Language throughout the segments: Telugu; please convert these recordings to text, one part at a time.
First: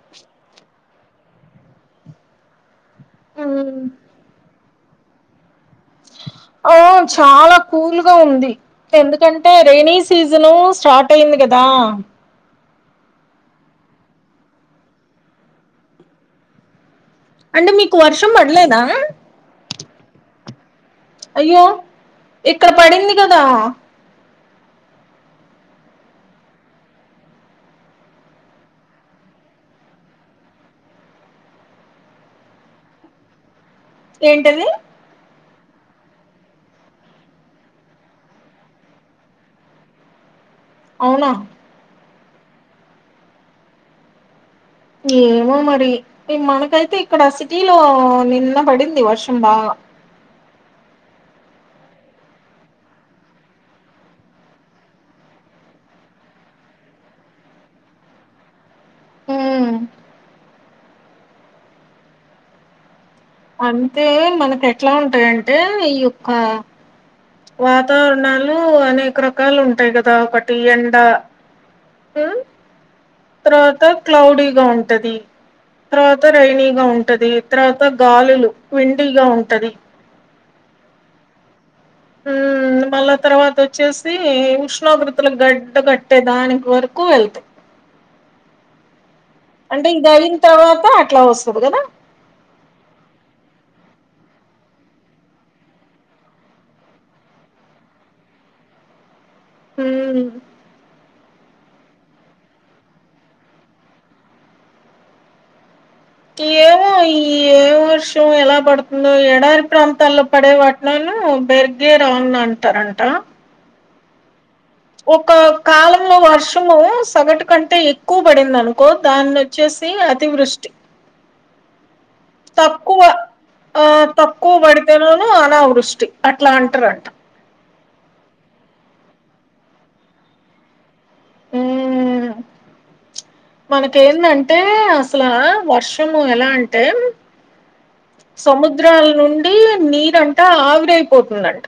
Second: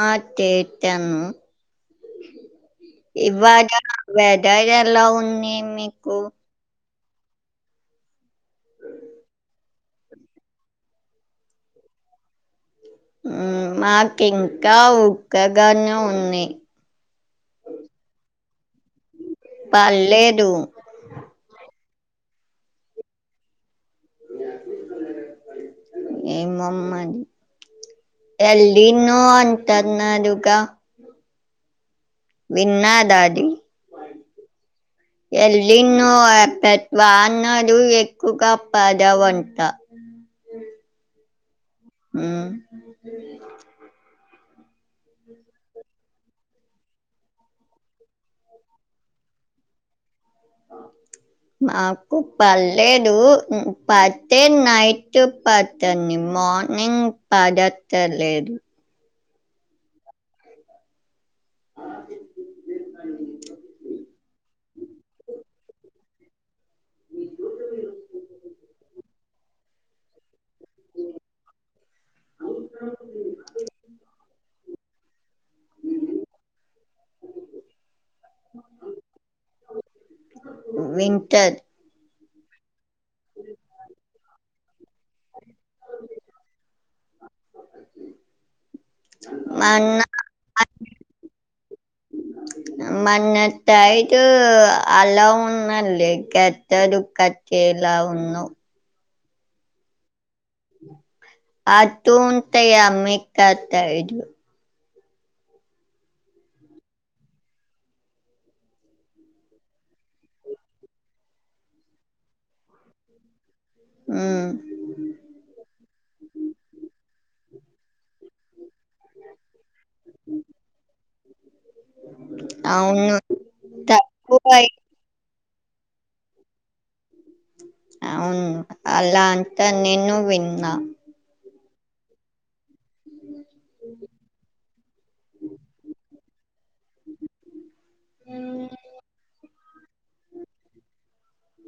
ఆ చెచాను ఇవాడ వెదర్ ఎలా ఉంది మీకు ఓ చాలా కూల్గా ఉంది ఎందుకంటే రైనీ సీజను స్టార్ట్ అయింది కదా మాకు ఇంకా ఉక్కగానే ఉంది అంటే మీకు వర్షం పడలేదా పళ్లేదు అయ్యో ఇక్కడ పడింది కదా [inaudible] ఏమో మరి ఎలినో అంటన్నారుగా విన్నాదాది ఏంటది ఎల్లినో పెట్వా అన్నాడు ఎక్కువగా పద వంటా అవునా ఉ ఏమో మరి మనకైతే ఇక్కడ సిటీలో నిన్న పడింది వర్షం బాగ [inaudible] మాకు పల్లేదు ఉ పతే నైటు పతంది మోనింగ్ పదత్తలేదు ఉమ్, అంటే మనకు ఎట్లా ఉంటయంటే ఈ యొక్క వాతావరణాలు అనేక రకాలు ఉంటాయి కదా పిఎందా ఆ తర్వాత క్లౌడీగా ఉంటది. తర్వాత రైైనీగా ఉంటది తర్వాత గాలులు విండిగా ఉంటది. వింటర్ ఊ మళ్ళా తర్వాత ఒచ్చేసీ ఉష్ణోగ్రతలు గాడ్డా కట్టే దానిక్ వర్కు వెళ్తాయి మన అంటే ఇది అయిన్ తర్వాత అట్లా ఒస్తది గద మన తైదూ ఆలవాలే కద్దారు క ఏలా ఉన్నావ్ హు ఆ తూ ఉంతయ అమ్మి కత్తయి ఇట్ ఏమో ఈ ఏ వర్షమో ఎలా బడ్తుందో ఎడారి ప్రాంతాల్లో పడే వాటి లను బెర్గే రాంన్ లంటారంట ఆ ఒక కాలంలో వర్షము సగటు కంటే ఎక్కు పడింది అనుకో దాన్ని ఒచ్చేసి అతివృష్టి తక్కువ అవును ఆ తక్కువ బడితేనును అనావృష్టి అట్లా అంట్రంట అవున్ అలా అంతా నేను విన్నా ఊ మనకేందాంటే అస్లా వర్షము ఎలా అంటే అంటే సముద్రాల నుండి నీరు అం త ఆవిరేపోతుందంట.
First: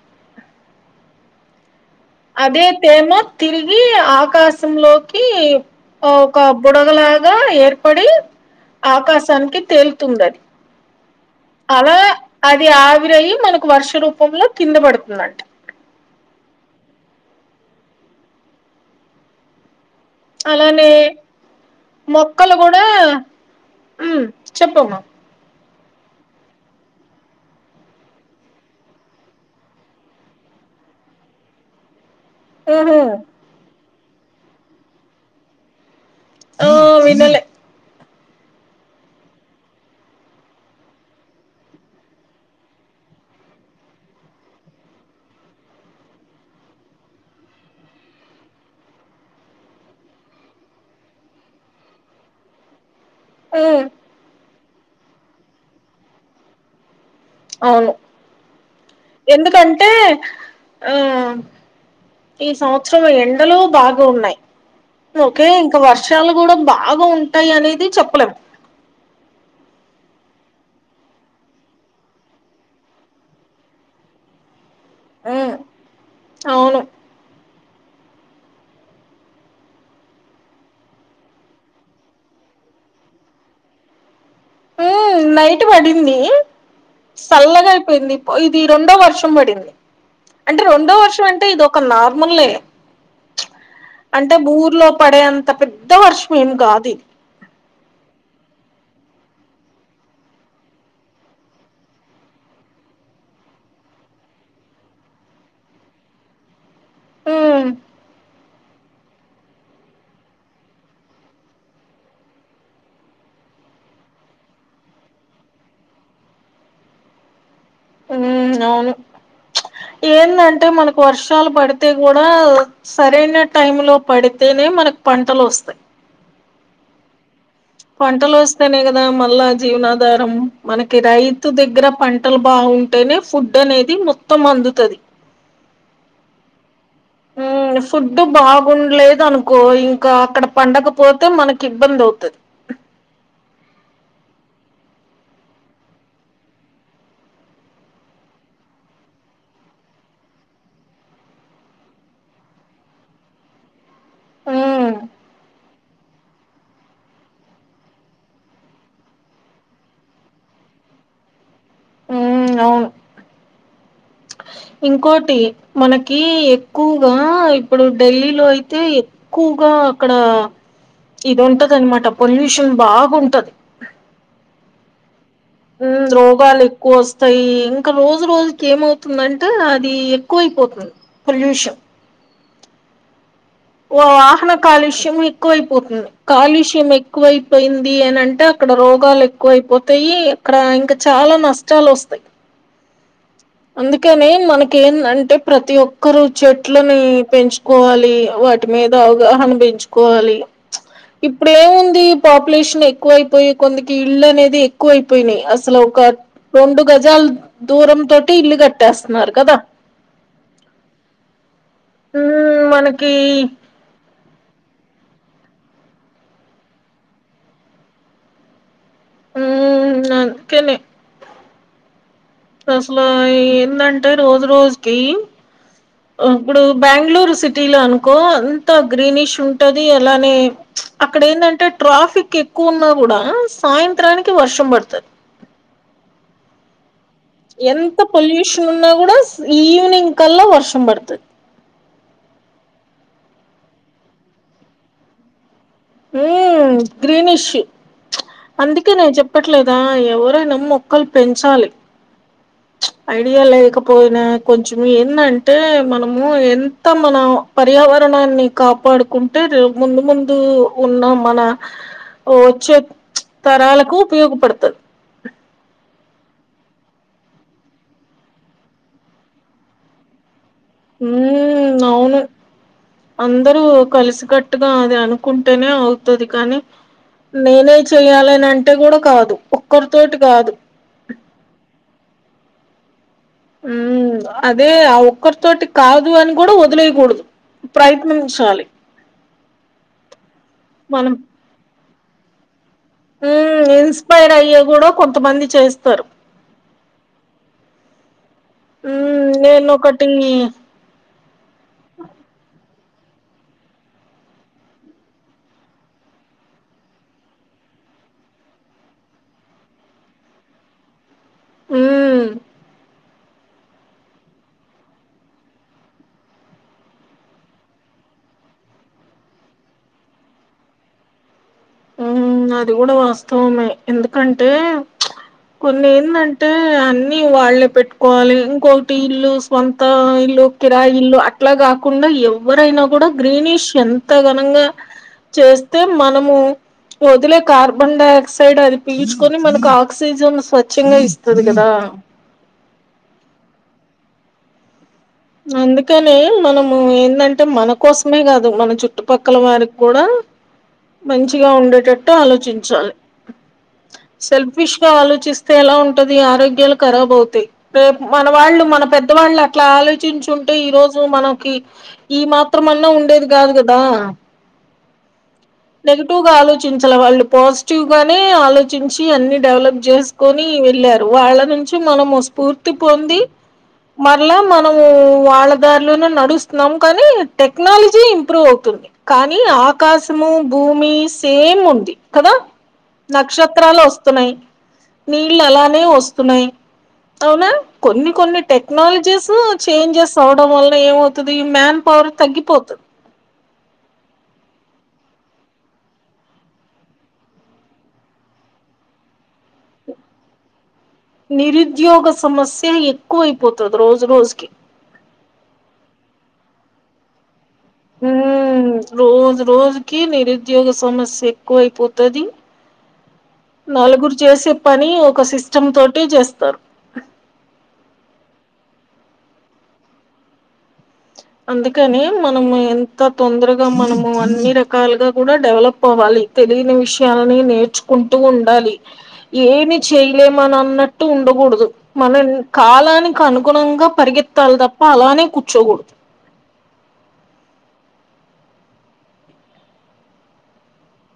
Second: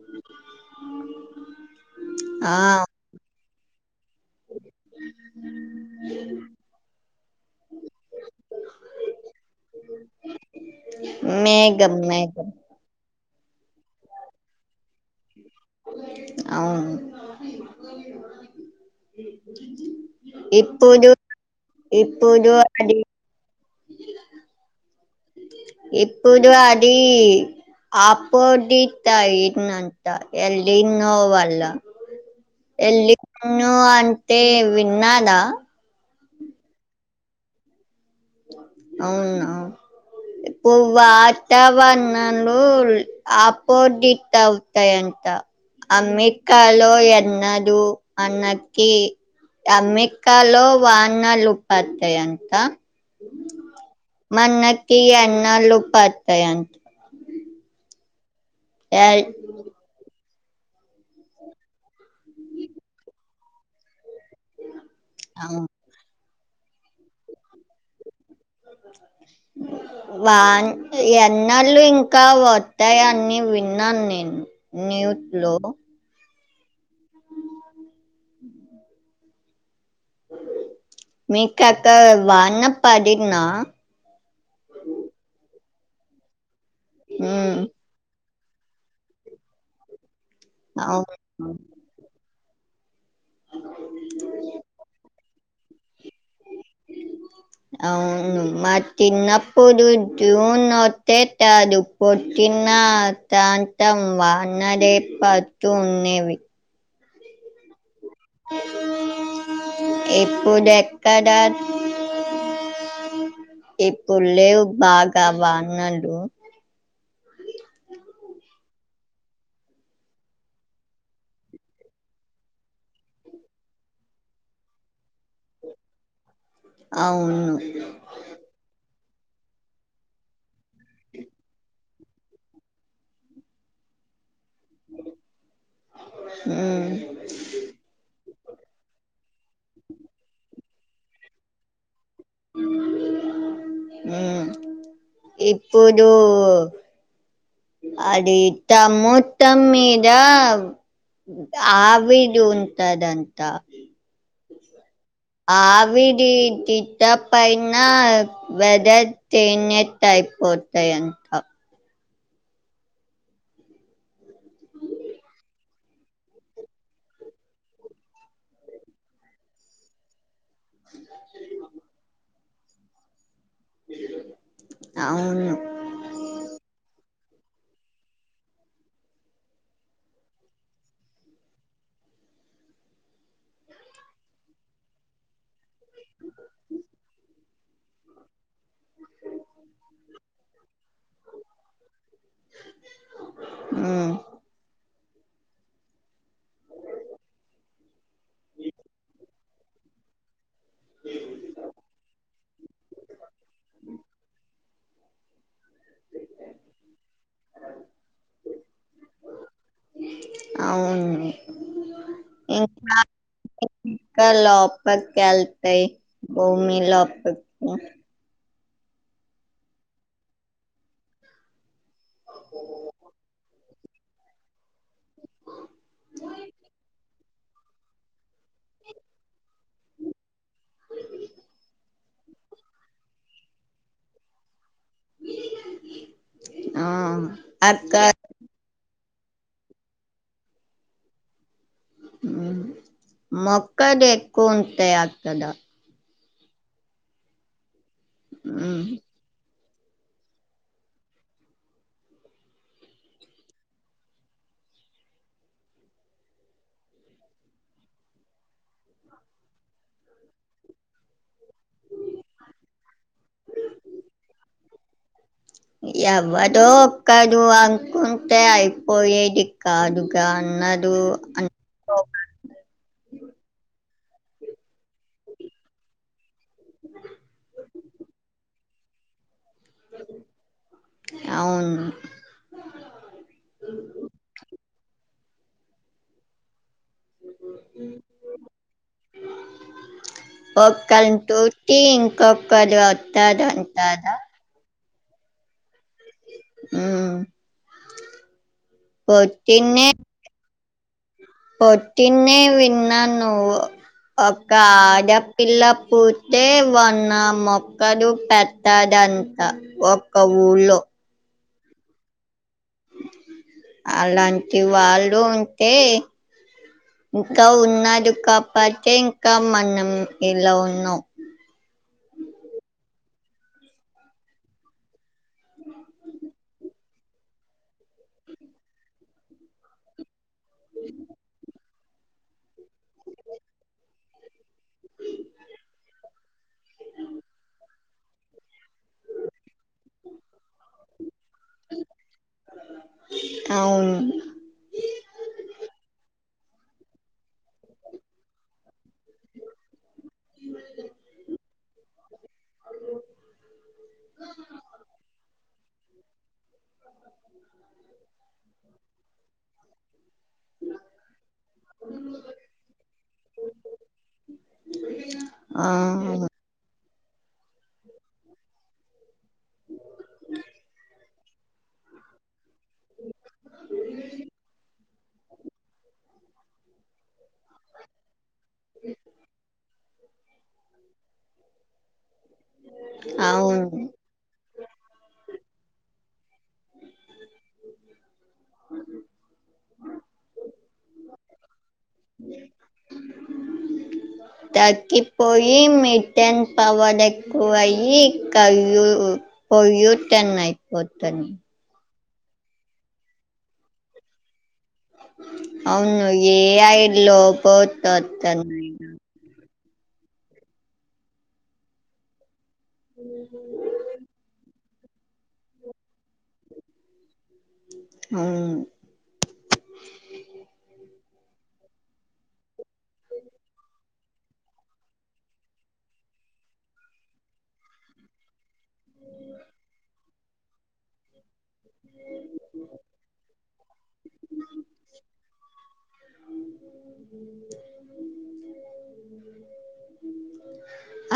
ఆ అదే తేమా తిరిగీ ఆకాశంలోకి ఓక బుడగలాగా ఏర్పడి ఆకాశానికి తేల్తుంది అది మేఘం అలా మేఘం అది ఆవిరేయ్యి మనకు వర్ష రూపంలో కింద బడ్తుందంట అవును అలానే ఇప్పుడు ఇప్పుడు మొక్కలు గూడా అది ఉ చెప్పమ్మా ఎప్పుదూ అదీ ఆపోదిత్ అయిందంత ఎల్ నినో వల్ల ఎల్ ఆహా నో అంతే విన్నదా ఓ వినలే అవునా ఇప్పు వాతావ్ణాలూ ఆపోదిత్ అవుతే అంత అమ్మే కాలో ఎన్నదు అన్నకి అమ్మేకాలో వానాలు పాత్తయంత హు మనకి ఎన్నాలు పత్తే అని అవును ఎల్ ఎందుకంటే ఓ ఈ సంవత్సరం ఎండలు బాగు ఉన్నాయి ఓకే ఇంకా వర్షాలు కూడా బాగా ఉంటాయి అనేది చెప్పలేం వాన్ ఎన్నళ్ళు ఇంకా వత్తాయి అన్ని విన్నాను నేను న్యూత్ లో అవును మీకత వాన పడిన్నా ఊ నైట్ పడింది హ్మ్. సల్లగా అయిపోయింది ప ఇది రెండో వర్షం పడింది అంటే రెండో వర్షం అంటే అవును. ఇదొక నార్మల్ ఏ అంటే ఊర్లో పడే అంత పెద్ద వర్షం ఏం కాది అవును మా తిన్ననప్పుడు జూన్ వత్తే తాదు పొట్టిన తాంతం వానలే పత్తూ ఉన్నేవి ఊమ్ ఇపుడెక్కడ ఇప్పుడు లేవు బాగా వానలు ఊ అవును ఏందంటే మనకు వర్షాలు పడితే కూడా సరైన టైమ్ లో పడితేనే మనకు పంటలొస్తాయి అవును పంటలు వస్తేనే కదా మళ్ళా జీవనాధారం మనకి రైతు దగ్గర పం టలు బావుంటేనే ఫుడ్ అనేది మొత్తం అందుతది ఊ ఊ ఫుడ్ బాగుండలేదు అనుకో ఇంక అక్కడ పండకపోతే మనకి ఇబ్బంది అవుతది ఊ ఇప్పుడు అది త ముత్తం మీద ఆవిడుంటదంట ఊ ఆవిడి తిట్టపైన వెదర్ చేంజట్ అయిపోతాయి అంతా ఊ అవును ఇంకోటి మనకి ఎక్కువగా ఇప్పుడు డెల్లీలో అయితే ఎ క్కువ్ గా అక్కడ ఇది ఉంటది అనమాట పొల్యూషన్ బాగుంటది అవును ఊ రోగాలు ఎక్కువ వస్తాయి ఇంక రోజు రోజుకి ఏమవుతుందంటే అది ఎక్కువైపోతుం పొల్యూష ఓ వాహన కాలుష్యం ఎక్కువైపోతుం కాలుష్యం ఎక్కువైపోయింది అని అంటే అక్కడ రోగాలు ఎక్కువైపోతాయి క్ర ఇంకా చాలా నష్టాలు వస్తాయి ఉమ్, అందుకనే మన కేన్ అంటే ప్రతి ఒక్కరూ చెట్లని పెంచుకోవాలి వాటి మీద అవగాహన పెంచు కొవాలి ఇప్పుడు ఏముంది పాపులేషన్ ఎక్కువయ్యిపొయ్యే కొందికి ఇళ్ళు అనేది ఎ క్కువ అయిపోయినాయి అసలు ఒక రెండు గజాలు దూరం తో టి ఇల్లు కట్టేస్తున్నారు కదా వున్ మ్మ్ ఇంకా మనకి ఇంకా లోపలికి వెళ్తాయి భూమి లోప ఊ అందుకనే అసలు ఏందంటే రోజు రోజుకి ఇప్పుడు బెంగళూరు సిటీ లో అనుకో అంత గ్రీనిష్ ఉంటది అలానే అక్కడ ఏంటంటే ట్రాఫిక్ ఎక్కువ ఉన్నా కూడా సాయంత్రానికి వర్షం పడుతది ఆ ఎంత అక్కడ పొల్యూషన్ ఉన్నా కూడా ఈవినింగ్ కల్లా వర్షం పడుతది మొక్కలు ఎక్కువ ఉంటాయి అక్కడ ఉ గ్రీనిష్ ఉమ్, అందుకే నేను చెప్పట్ లేదా ఎవరైనా మొక్కలు పెంచాలి ఐడియా లేకపోయినా కొంచెం ఏందంటే మనము ఎంత మన పర్యావరణాన్ని కాపాడుకుంటే ముందు ముందు ఉన్న మన వచ్చే తరాలకు ఉపయోగపడుతది ఎవడో ఒక్కడు అనుకుంటే అయిపోయేది కాదుగా అన్నది అంట హ్మ్ అవును అందరూ కలిసికట్టుగా అది అనుకుంటేనే అవుతది కానీ నేనే చెయ్యాలని అంటే కూడా కాదు ఒక్కరితోటి కాదు అవును ఉ అదే ఆ ఒక్కరితోటి కాదు అని కూడా వదిలేయకూడదు కూడదు ప్రయత్నించాలి మనం ఒకరిని [unintelligible] ఉ ఇన్స్పైర్ అయ్యి కూడా కొంతమంది చేస్తారు హూమ్ ఉ నేను ఒకటి పొద్దున్నే విన్నాను ఒక ఆడపిల్ల పుడితే వన్న మొక్కడు పెట్ట తదంతా ఒక్క ఊళ్ళో ఉ అలాంటి వాళ్ళు ఉంటే ఇంకా ఉన్నారుడు కాబట్టె ఇంకా మనం ఇలా ఉన్నాం ఉ అది కూడా వాస్తవమే ఎందుకంటే కొన్ని ఏందంటే అన్నిీ వాళ్లే పెట్టుకోవాలి ఇంకొకటి ఇల్లు సొంత ఇల్లు కిరాయి ఇల్లు అట్లాగగా కాకుండా ఎవరైనా కూడా గ్రీనిష్ ఎంత ఘనంగా చేస్తే మనము వదిలే కార్బన్ డైఆక్సైడ్ అది పీల్చుకొని మనకు ఆక్సిజన్ స్వచ్ఛంగా ఇస్త ఇస్తది కదా అవును అందుకనె మనము ఏంటంటే మన కోసమే కాదు మన చుట్టుపక్కల వారికి కూడా మంచిగా ఉండేటట్టు ఆలోచించాలి సెల్ఫిష్ గా ఆలోచిస్తే ఎలా ఉంటది ఆరోగ్యాలు కరాబ్ అవుతాయి రేపు మన వాళ్ళు మన పెద్దవాళ్ళు అట్లా ఆలోచ చర్చించుంటే ఈ రోజు మనకి ఈ మాత్రంమన్నా ఉండేది కాదు కదా ఆ, నెగిటివ్ గాా అలోచించి వాళ్ళు పాజిటివ్ గానే ఆలోచించి అన్ని డెవలప్ చేసుకొని వెళ్ళారు వాళ్ళ నుంచి మనము స్ఫూర్తి పొంది మరల మనము వాళ్ళదారిలోనే నడుస్తున్నాము కానీ టెక్నాలజీ ఇంప్రూవ్ అవుతుంది కానీ ఆకాశము భూమి సేమ్ ఉంది కదా నక్షత్రాలు అవును వస్త న్నయి నీళ్లు అలానే వస్తున్నాయి అవునా కొన్ని కొన్ని టెక్నాలజీస్ చేంజెస్ అవడం వల్ల ఏమవుతది ఈ మ్యాన్ పవర్ తగ్గిపోతది తకిపోయి మీట్టన్ పవర్ ఏకువయి కయూ పొల్యూచన్ అయిపోతాన్నే నిరుద్యోగ సమస్య ఎక్కువ అయిపోతుంది రోజు రోజుకి అవును ఏఐ లోబో ఉ రోజు రోజుకి నిరుద్యోగ సమస్య ఎక్కువయిపోతది ఉ నలుగురు చేసే పని ఒక సిస్టమ్ తోటి చేస్తారు ఆ అందుకని మనము ఎంత తొందరగా మనము అన్ని రకాలుగా కూడా డెవలప్ అవ్వాలి తెలియని విషయాలని నేర్చుకుంటూ ఉండాలి ఏమి చేయలేమని అన్నట్టు ఉండకూడదు మనం కాలానికి అనుగుణంగా పరిగెత్తాలి తప్ప అలానే కూర్చోకూడదు ఆ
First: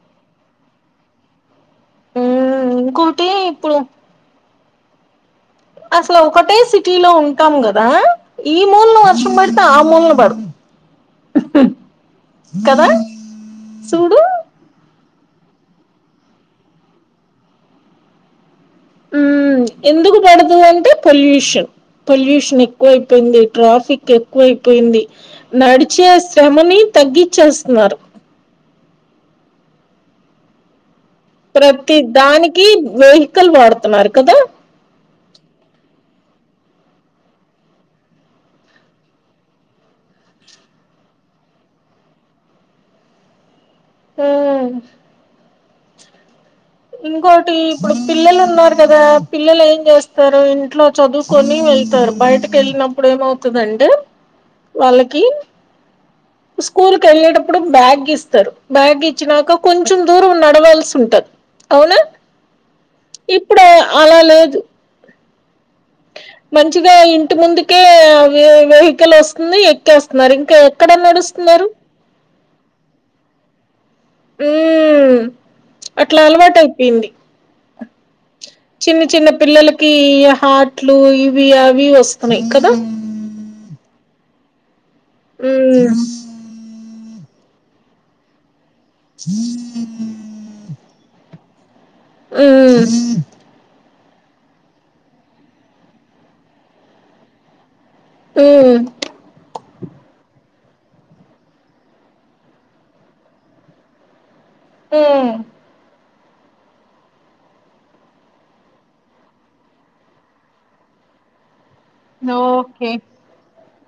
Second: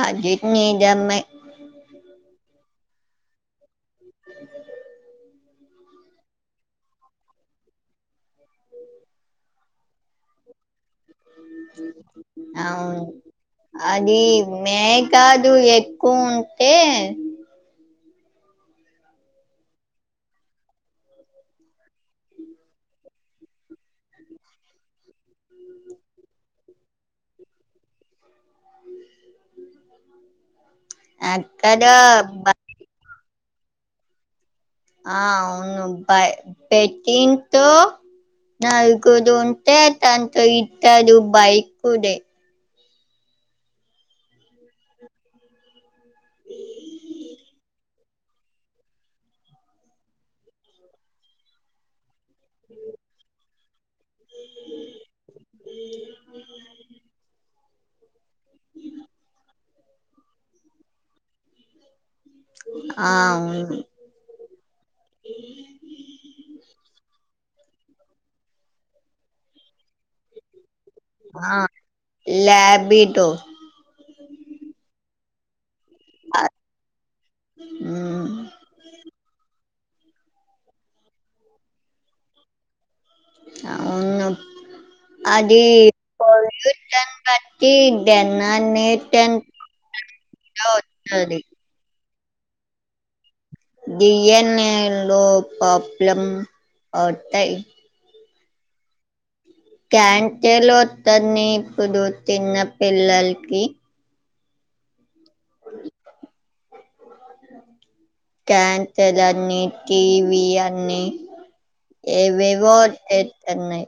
అది నిజమే ఉ ఇంకోటి ఇప్పుడు అసలు ఒకటే సిటీ లో ఉంటాం కదా ఈ మూల్నా వర్షం పడితే ఆ ముూల్నా బడు కదా అవును చూడు అది మేయి కాదు ఎక్కువ ఉంటే ఉ ఎందుకు పడుతుంది అంటే పొల్యూషన్ పొల్యూషన్ ఎక్కువైపోయింది ట్రాఫిక్ ఎక్కువైపోయింది నడిచే శ్రమని తగ్గించేస్తున్నారు అక్కడ ప్రతి బ దానికి వెహికల్ వాడుతున్నారు కదా ఆ అవును బ పెట్టింతో నాలు గుదు ఉంటే తంత ఇట్టదు బైక్దే హ ఇంకోటి ఇప్పుడు పిల్లలు ఉన్నారు కదా పిల్లలు ఏం చేస్తారు ఇంట్లో చదువుకొని వెళ్తారు బైటికెళ్ళినప్పుడు ఏమవుతుందండి వాళ్ళకి స్కూల్కెళ్ళేటప్పుడు బ్యాగ్ ఇస్త త్తరు బ్యాగ్ ఇచ్చినాక కొంచెం దూరం నడవాల్సి ఉంటది అవునా ఆ ఇప్పుడే అలా లేదు ఏమీ మంచిగా ఇంటి ముందుకే వె వెహికిల్ వస్తుంది ఎక్కేస్తున్నారు ఇంకా ఎక్కడ ఆ నడుస్తున్నారు లాబిటొ ఉ అట్లా అలవాటైపోయింది ఉ చిన్న చిన్న పిల్లలకి హార్ట్లు ఇవి అవి వొస్తున్నాయి కదా ఉమ్ అవును అదీ పొల్యూటన్ బట్టి దెనా నెట్ జూ ఇలా ఒత్తాలి మ్ డీఎన్ఏ లో ప్రాబ్లం ఒత్తాయి మ్ క్యాన్సల్ ఒత్తంది ఇప్పుడు తిన్న పిల్లలకి మ్ క్యాన్సల్ అనీ టీవీ అని ఏవేవో ఓకె. వచ్చేస్తున్నాయి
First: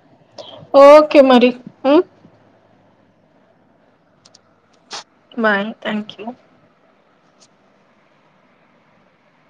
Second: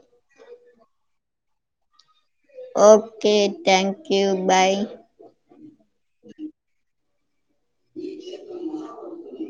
ఓకె మరి మ్ okay thank you bye bye thank you ఏం చెత్తన్నావ్ అంజలి